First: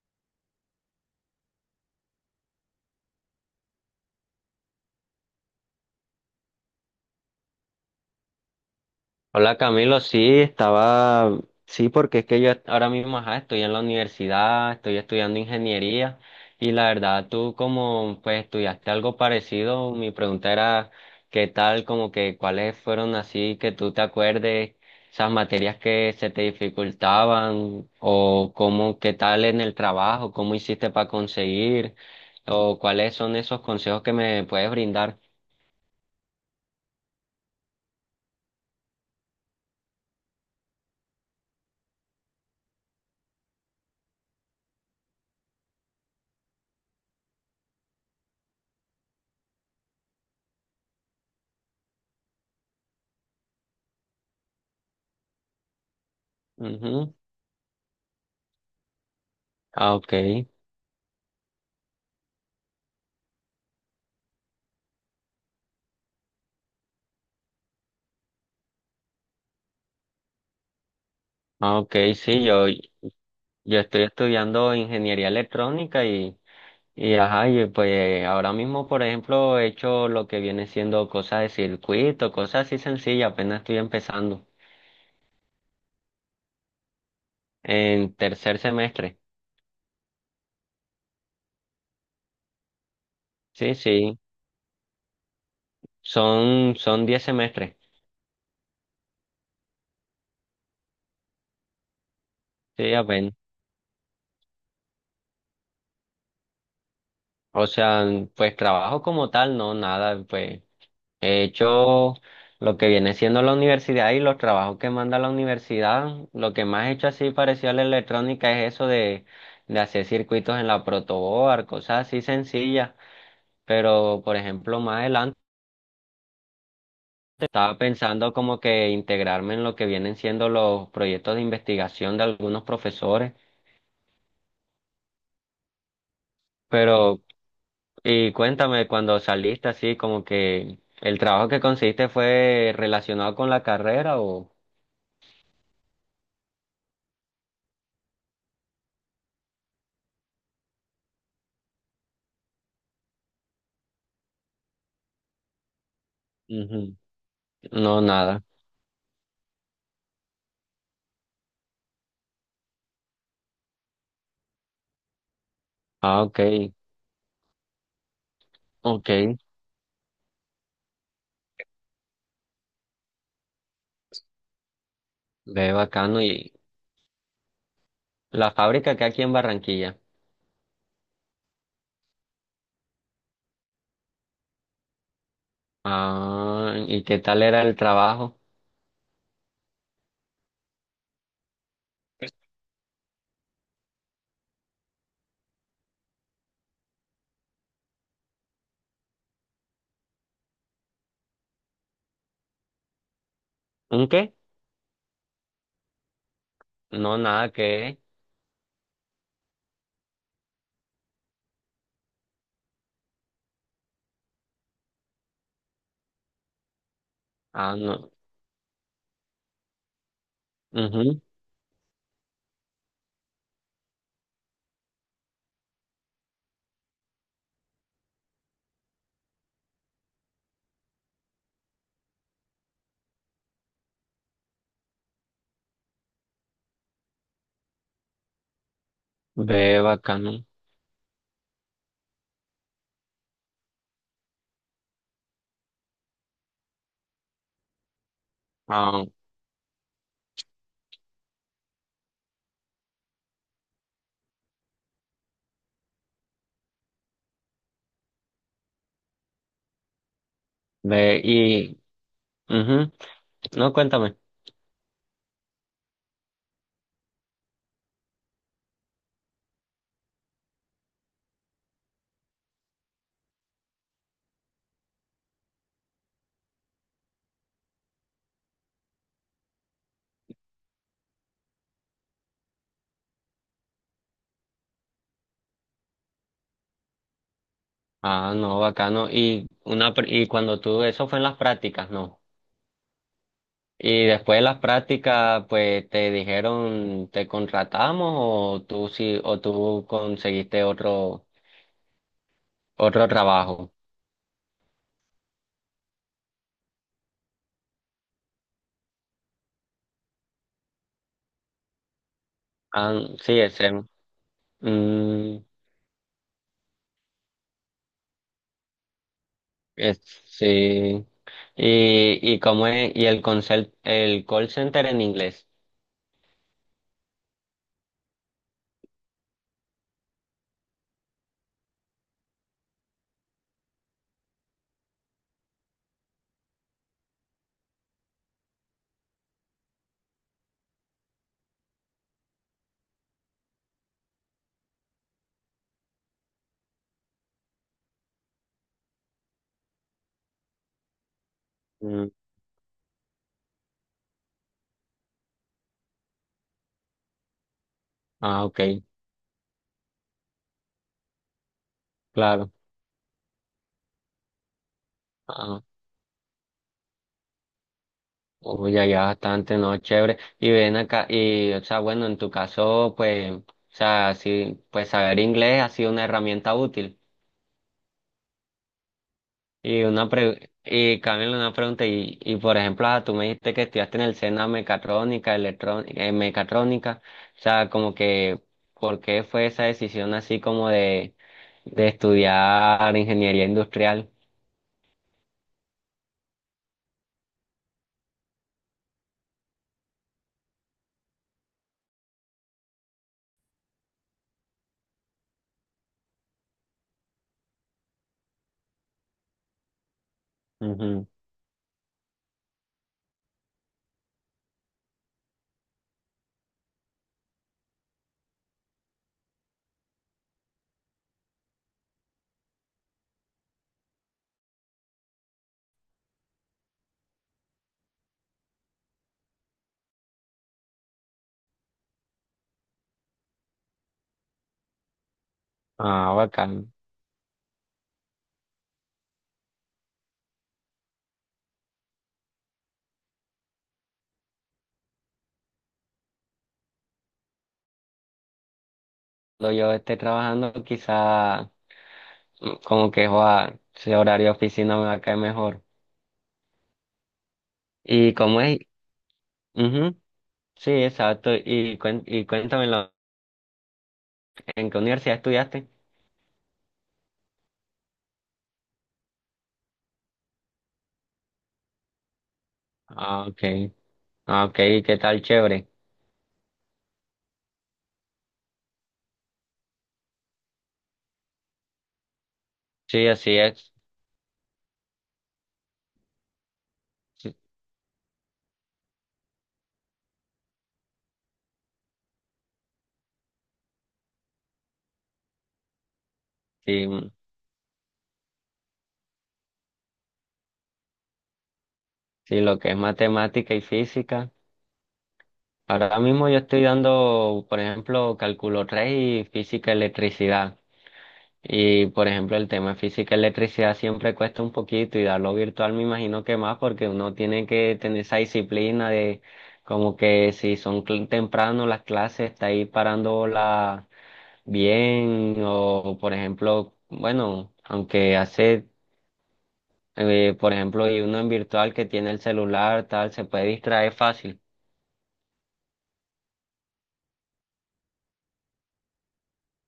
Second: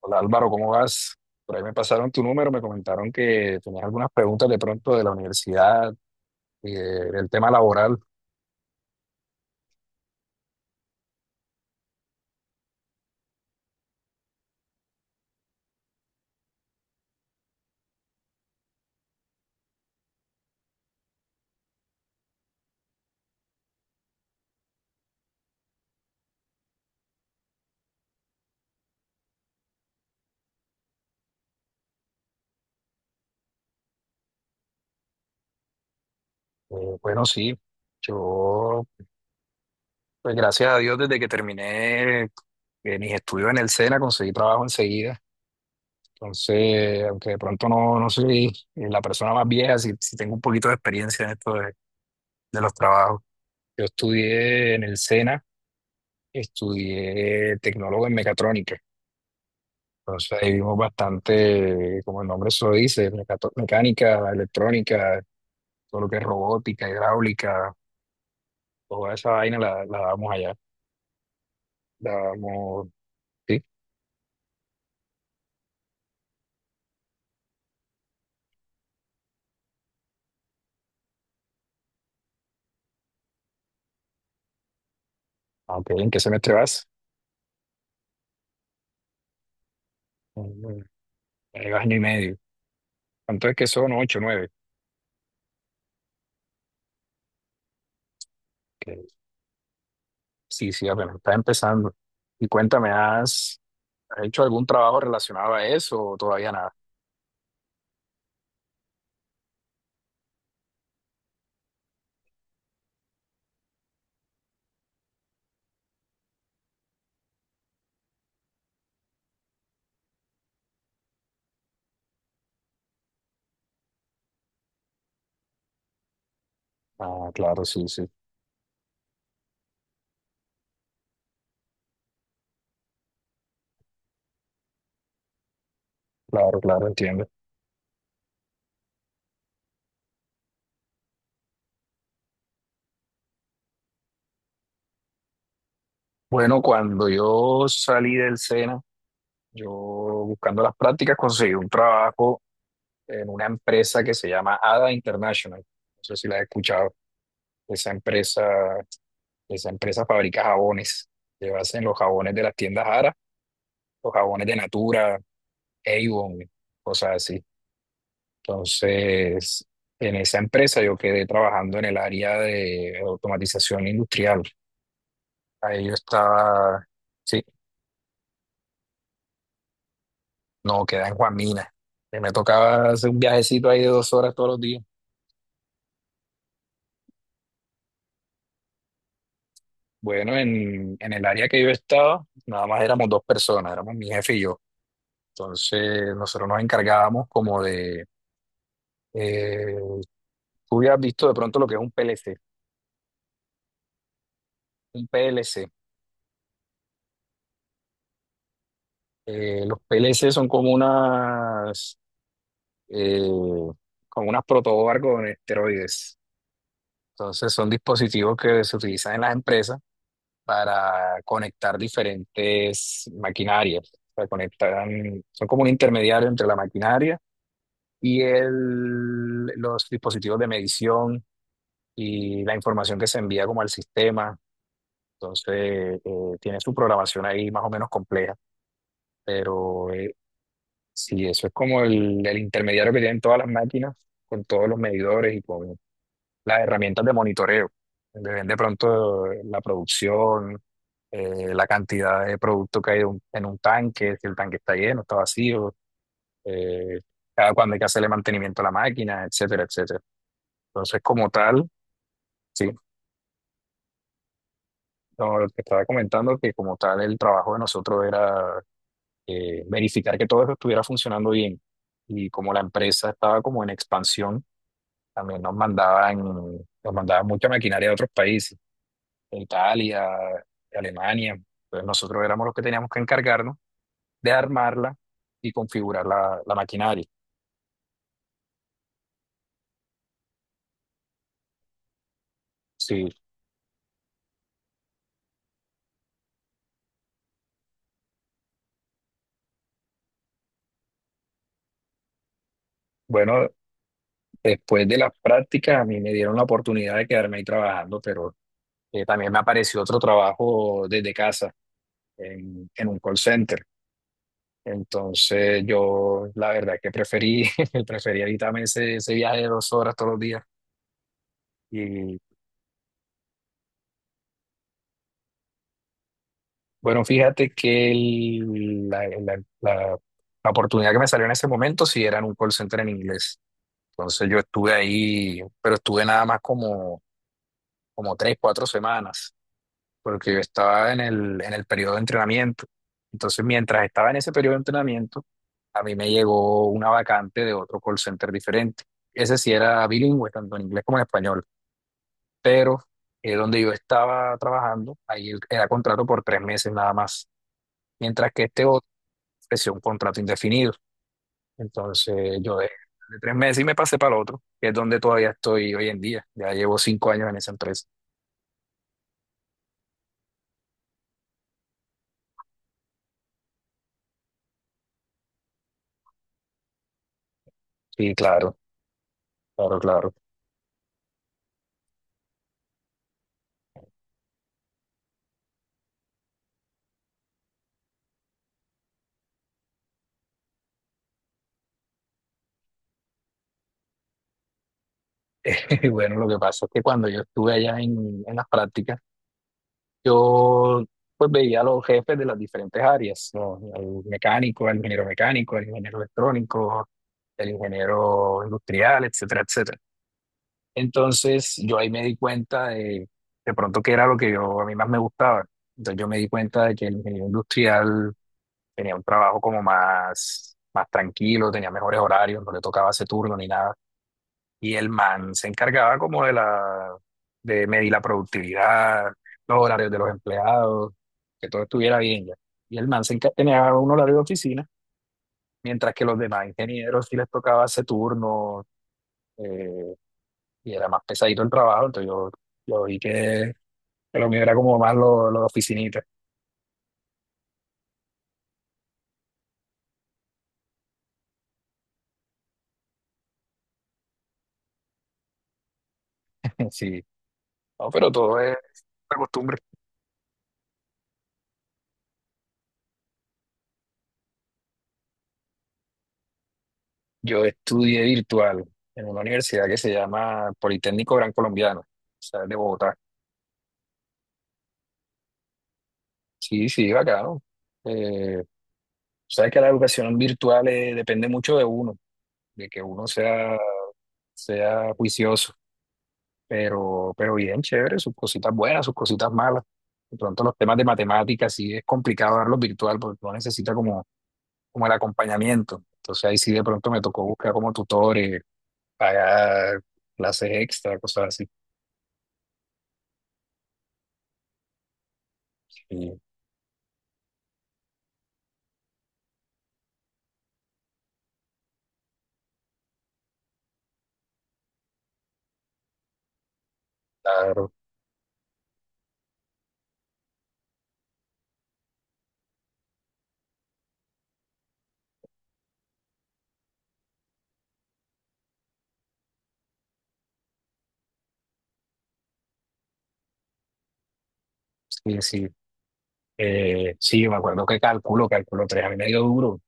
Hola Álvaro, ¿cómo vas? Por ahí me pasaron tu número, me comentaron que tenías algunas preguntas de pronto de la universidad, del tema laboral. Hola Camilo, sí, estaba, sí, porque es que yo ahora mismo ajá, estoy en la universidad, estoy estudiando ingeniería y la verdad tú como pues estudiaste algo parecido, mi pregunta era qué tal, como que cuáles fueron así que tú te acuerdes, esas materias que se te dificultaban o cómo, qué tal en el trabajo, cómo hiciste para conseguir o cuáles son esos consejos que me puedes brindar. Bueno, sí, yo, pues gracias a Dios, desde que terminé mis estudios en el SENA, conseguí trabajo enseguida. Entonces, aunque de pronto no soy la persona más vieja, sí, sí tengo un poquito de experiencia en esto de los trabajos. Yo estudié en el SENA, Ujú. estudié tecnólogo en mecatrónica. Ah, ok. Entonces ahí vimos bastante, como el nombre se lo dice, mecánica, electrónica, todo lo que es robótica, hidráulica, toda esa vaina la damos allá. Ah, ok, La sí, yo, damos, sí. Yo estoy estudiando ingeniería electrónica y ajá, y pues ahora mismo, por ejemplo, he hecho lo que viene siendo cosas de circuito, cosas así sencillas, apenas estoy empezando Aunque, ¿en qué semestre vas? en tercer semestre. Mm, año y medio. ¿Cuánto es que Sí, son? sí, Ocho, nueve. son diez semestres. Que, sí, sí, apenas está empezando. Y cuéntame, Sí, apenas. Has hecho algún trabajo relacionado a eso o todavía nada? O sea, pues trabajo como tal, no, nada, pues he hecho lo que viene siendo la universidad y los trabajos que manda la universidad. Lo que más he hecho así parecido a la electrónica es eso de hacer circuitos en la protoboard, cosas así sencillas. Pero, por ejemplo, más adelante Ah, claro, estaba sí, sí. pensando como que integrarme en lo que vienen siendo los proyectos de investigación de algunos profesores. Claro, claro, Pero, entiendo. y cuéntame, cuando saliste así, como que el trabajo que conseguiste fue relacionado con la carrera o Bueno, cuando yo salí del SENA, yo buscando las prácticas conseguí un trabajo en una empresa que se llama ADA International. No sé si la has escuchado. Ujú. Esa No, empresa, nada. esa empresa fabrica jabones. Ellos hacen los jabones de las tiendas Ara, los jabones de Natura, Ah, Avon, ok, cosas así. ok, Entonces, en esa empresa yo quedé trabajando en el área de automatización industrial. ve Ahí yo bacano. ¿Y estaba, sí, la fábrica que aquí en Barranquilla? no, quedé en Juan Mina. Y me tocaba hacer un viajecito ahí de 2 horas todos los días. Ah, ¿y qué tal era el trabajo? Bueno, en el área que yo estaba, nada más éramos 2 personas, éramos mi jefe y yo. Entonces, nosotros nos encargábamos como de... eh, tú hubieras visto de pronto lo que es un PLC. ¿Un qué? Un PLC. No, nada que. Los PLC son eh, como unas protoboard con esteroides. Entonces, son Ah, no. dispositivos que se utilizan en las empresas Mhm. para conectar diferentes maquinarias. O sea, conectan, son como un intermediario entre la maquinaria y los dispositivos de medición y la información que se envía como al sistema. Entonces, tiene su programación ahí más o menos compleja, Ve pero bacano. sí, eso es como el intermediario que tienen todas las máquinas con todos los medidores y con las herramientas de monitoreo, donde ven de Ah, pronto la producción, la cantidad de producto que hay en en un tanque, si el tanque está lleno, está vacío, eh, cada cuándo hay que hacerle mantenimiento a la máquina, etcétera, etcétera. Entonces, ve como tal, y. sí, Mhm. No, cuéntame. no, lo que estaba comentando, que como tal el trabajo de nosotros era verificar que todo eso estuviera funcionando bien. Y como la empresa estaba como en expansión, también nos mandaban mucha maquinaria de otros países, de Italia, de Alemania. Entonces nosotros éramos los que teníamos que encargarnos de armarla y configurar la maquinaria. Ah, no, bacano. Y una pr- y cuando tú, eso fue en las prácticas, ¿no? Sí, Y después de las prácticas, pues te dijeron, ¿te contratamos o tú sí, o tú conseguiste otro, otro bueno, trabajo? después de las prácticas a mí me dieron la oportunidad de quedarme ahí trabajando, pero también me apareció otro trabajo desde casa en Ah, un call sí, center. extremo. Mm, Entonces yo la verdad que preferí, preferí evitarme ese viaje de 2 horas es- todos los días. sí. Y Y cómo es, y el consel- el call center en inglés. bueno, fíjate que la oportunidad que me salió en ese momento sí era en un call center en inglés. Entonces yo estuve ahí, pero estuve nada más como 3, 4 semanas, porque yo estaba en en el periodo de entrenamiento. Entonces, mientras estaba en ese periodo de entrenamiento, a mí me llegó una vacante de otro call center diferente. Ese sí era bilingüe, tanto en inglés como en español, Mm, pero donde yo estaba trabajando, era contrato por 3 meses nada más, mientras que ah, ok, este otro ofreció un contrato indefinido. Entonces, claro. yo dejé de 3 meses y me pasé para el otro, que es donde todavía Ah, estoy hoy en día. Ya llevo 5 años en esa empresa. uy, ya, ya bastante, no, chévere. Y ven acá, y, o sea, bueno, en tu caso, pues, o sea, sí, pues saber inglés ha sido una herramienta útil. Sí, claro, claro, Y una claro. pre y Camilo una pregunta, y por ejemplo, ah, tú me dijiste que estudiaste en el SENA mecatrónica, electrónica, mecatrónica, o sea, como que, ¿por qué fue esa decisión así como de estudiar ingeniería industrial? Bueno, lo que pasa es que cuando yo estuve allá en las prácticas, yo pues veía a los jefes de las diferentes áreas, ¿no? Al mecánico, al ingeniero electrónico, el ingeniero industrial, etcétera, etcétera. Ujú. Entonces yo ahí me di cuenta de pronto que era lo que yo a mí más me gustaba. Entonces yo me di cuenta de que el ingeniero industrial tenía un trabajo como más tranquilo, tenía mejores horarios, no le tocaba ese turno ni nada. Y el man se encargaba como de de medir la productividad, los horarios de los empleados, que todo estuviera bien ya. Y el tenía un horario de oficina, mientras que Ah, los demás bacán. ingenieros sí les tocaba ese turno, eh, y era más pesadito el trabajo, entonces yo vi que lo mío era como más lo de oficinita. Cuando yo esté trabajando, quizá mm, como que, joa, si horario de oficina me va a caer mejor. Sí, no, pero ¿Y todo cómo es es? una costumbre. Ujú. Sí, exacto. Y, cuen- y cuéntamelo, ¿en qué universidad estudiaste? Yo estudié virtual en una universidad que se llama Politécnico Gran Colombiano, o sea, es de Bogotá. Ah, ok. Ah, ok, ¿qué tal? Chévere. Sí, sí, bacano. Eh, sabes que la educación virtual depende mucho de uno, de que Sí, uno así es. sea juicioso, pero Sí, bien, chévere, sus cositas buenas, sus cositas malas. De pronto los temas de matemáticas sí es complicado darlos virtual porque uno necesita como el acompañamiento. Entonces ahí sí de sí, pronto me tocó buscar como tutores, pagar clases extra, cosas así. sí, lo que es matemática y física. Ahora Y, mismo yo estoy dando, por ejemplo, cálculo 3 y física electricidad. Y, por ejemplo, el tema de física electricidad siempre cuesta un poquito y darlo virtual me imagino que más porque uno tiene claro, que tener esa disciplina de como que si son cl- temprano las clases, está ahí parándola bien o, por ejemplo, bueno, aunque hace por ejemplo, y uno en virtual que tiene el celular, tal, se puede distraer fácil. sí, sí. Sí, me acuerdo que cálculo 3 a mí me dio duro,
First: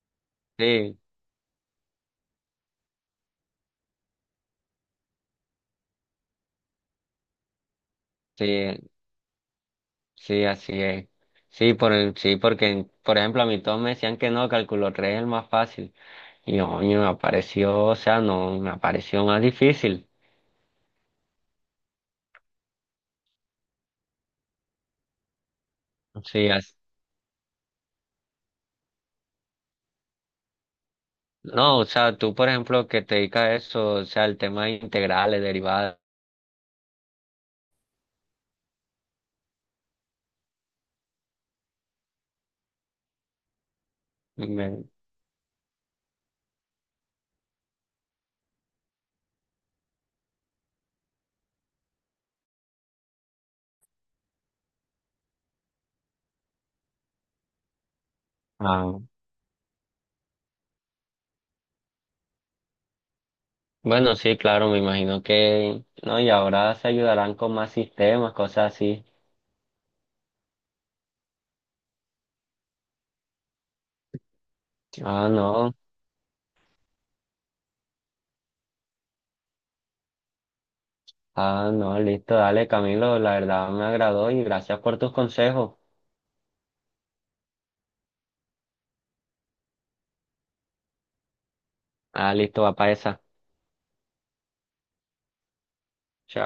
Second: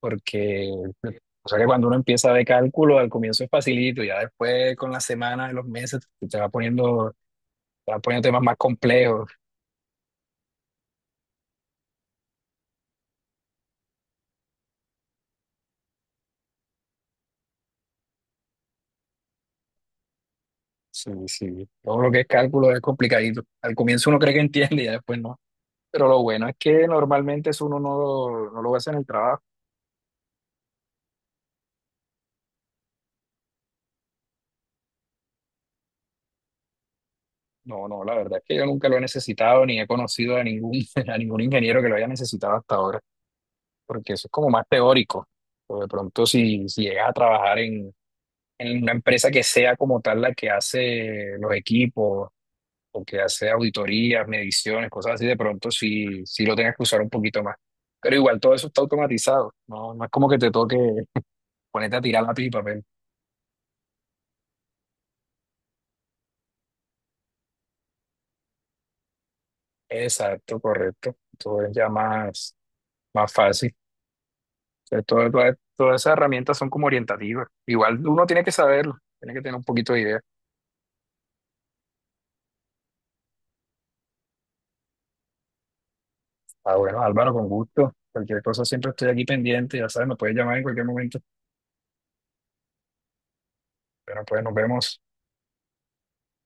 porque Sí, pues, o sea que cuando uno empieza de cálculo, al comienzo es facilito, ya después con las semanas, los meses, te va poniendo, te va poniendo temas sí, más complejos. sí, así es. Sí, por el, sí, porque, por ejemplo, a mí todos me decían que no, cálculo 3 es el más fácil. Y oye, me apareció, o sea, no, me apareció más difícil. Sí, sí, todo lo que es cálculo es complicadito. Al comienzo uno cree que entiende y ya después no. Pero lo bueno Sí, es as- que normalmente eso uno no lo hace en el trabajo. no, o sea, tú, por ejemplo, que te dedicas a eso, o sea, el tema de integrales, derivadas. No, no, la verdad es que yo nunca lo he necesitado ni he conocido a a ningún ingeniero que lo haya necesitado hasta ahora, porque eso es como más Me- teórico. O de pronto si llegas a trabajar en una empresa que sea como tal la que hace los equipos o que hace auditorías, mediciones, cosas así, de pronto sí, sí lo tengas que usar un poquito más. Pero igual todo eso está ah, automatizado, no es como que te toque ponerte a tirar lápiz y papel. bueno, sí, claro, me imagino que, no, y ahora se ayudarán con más sistemas, cosas así. Exacto, correcto. Todo es ya más fácil. O sea, Ah, no. todas esas herramientas son como orientativas. Igual uno tiene que saberlo, tiene que tener un poquito de idea. Ah, no, listo, dale, Camilo, la verdad me agradó y gracias por tus consejos. Ah, bueno, Álvaro, con gusto. Cualquier cosa siempre estoy aquí pendiente, ya sabes, me puedes llamar en cualquier momento. Ah, listo, va para esa. Pero pues nos vemos. Chao.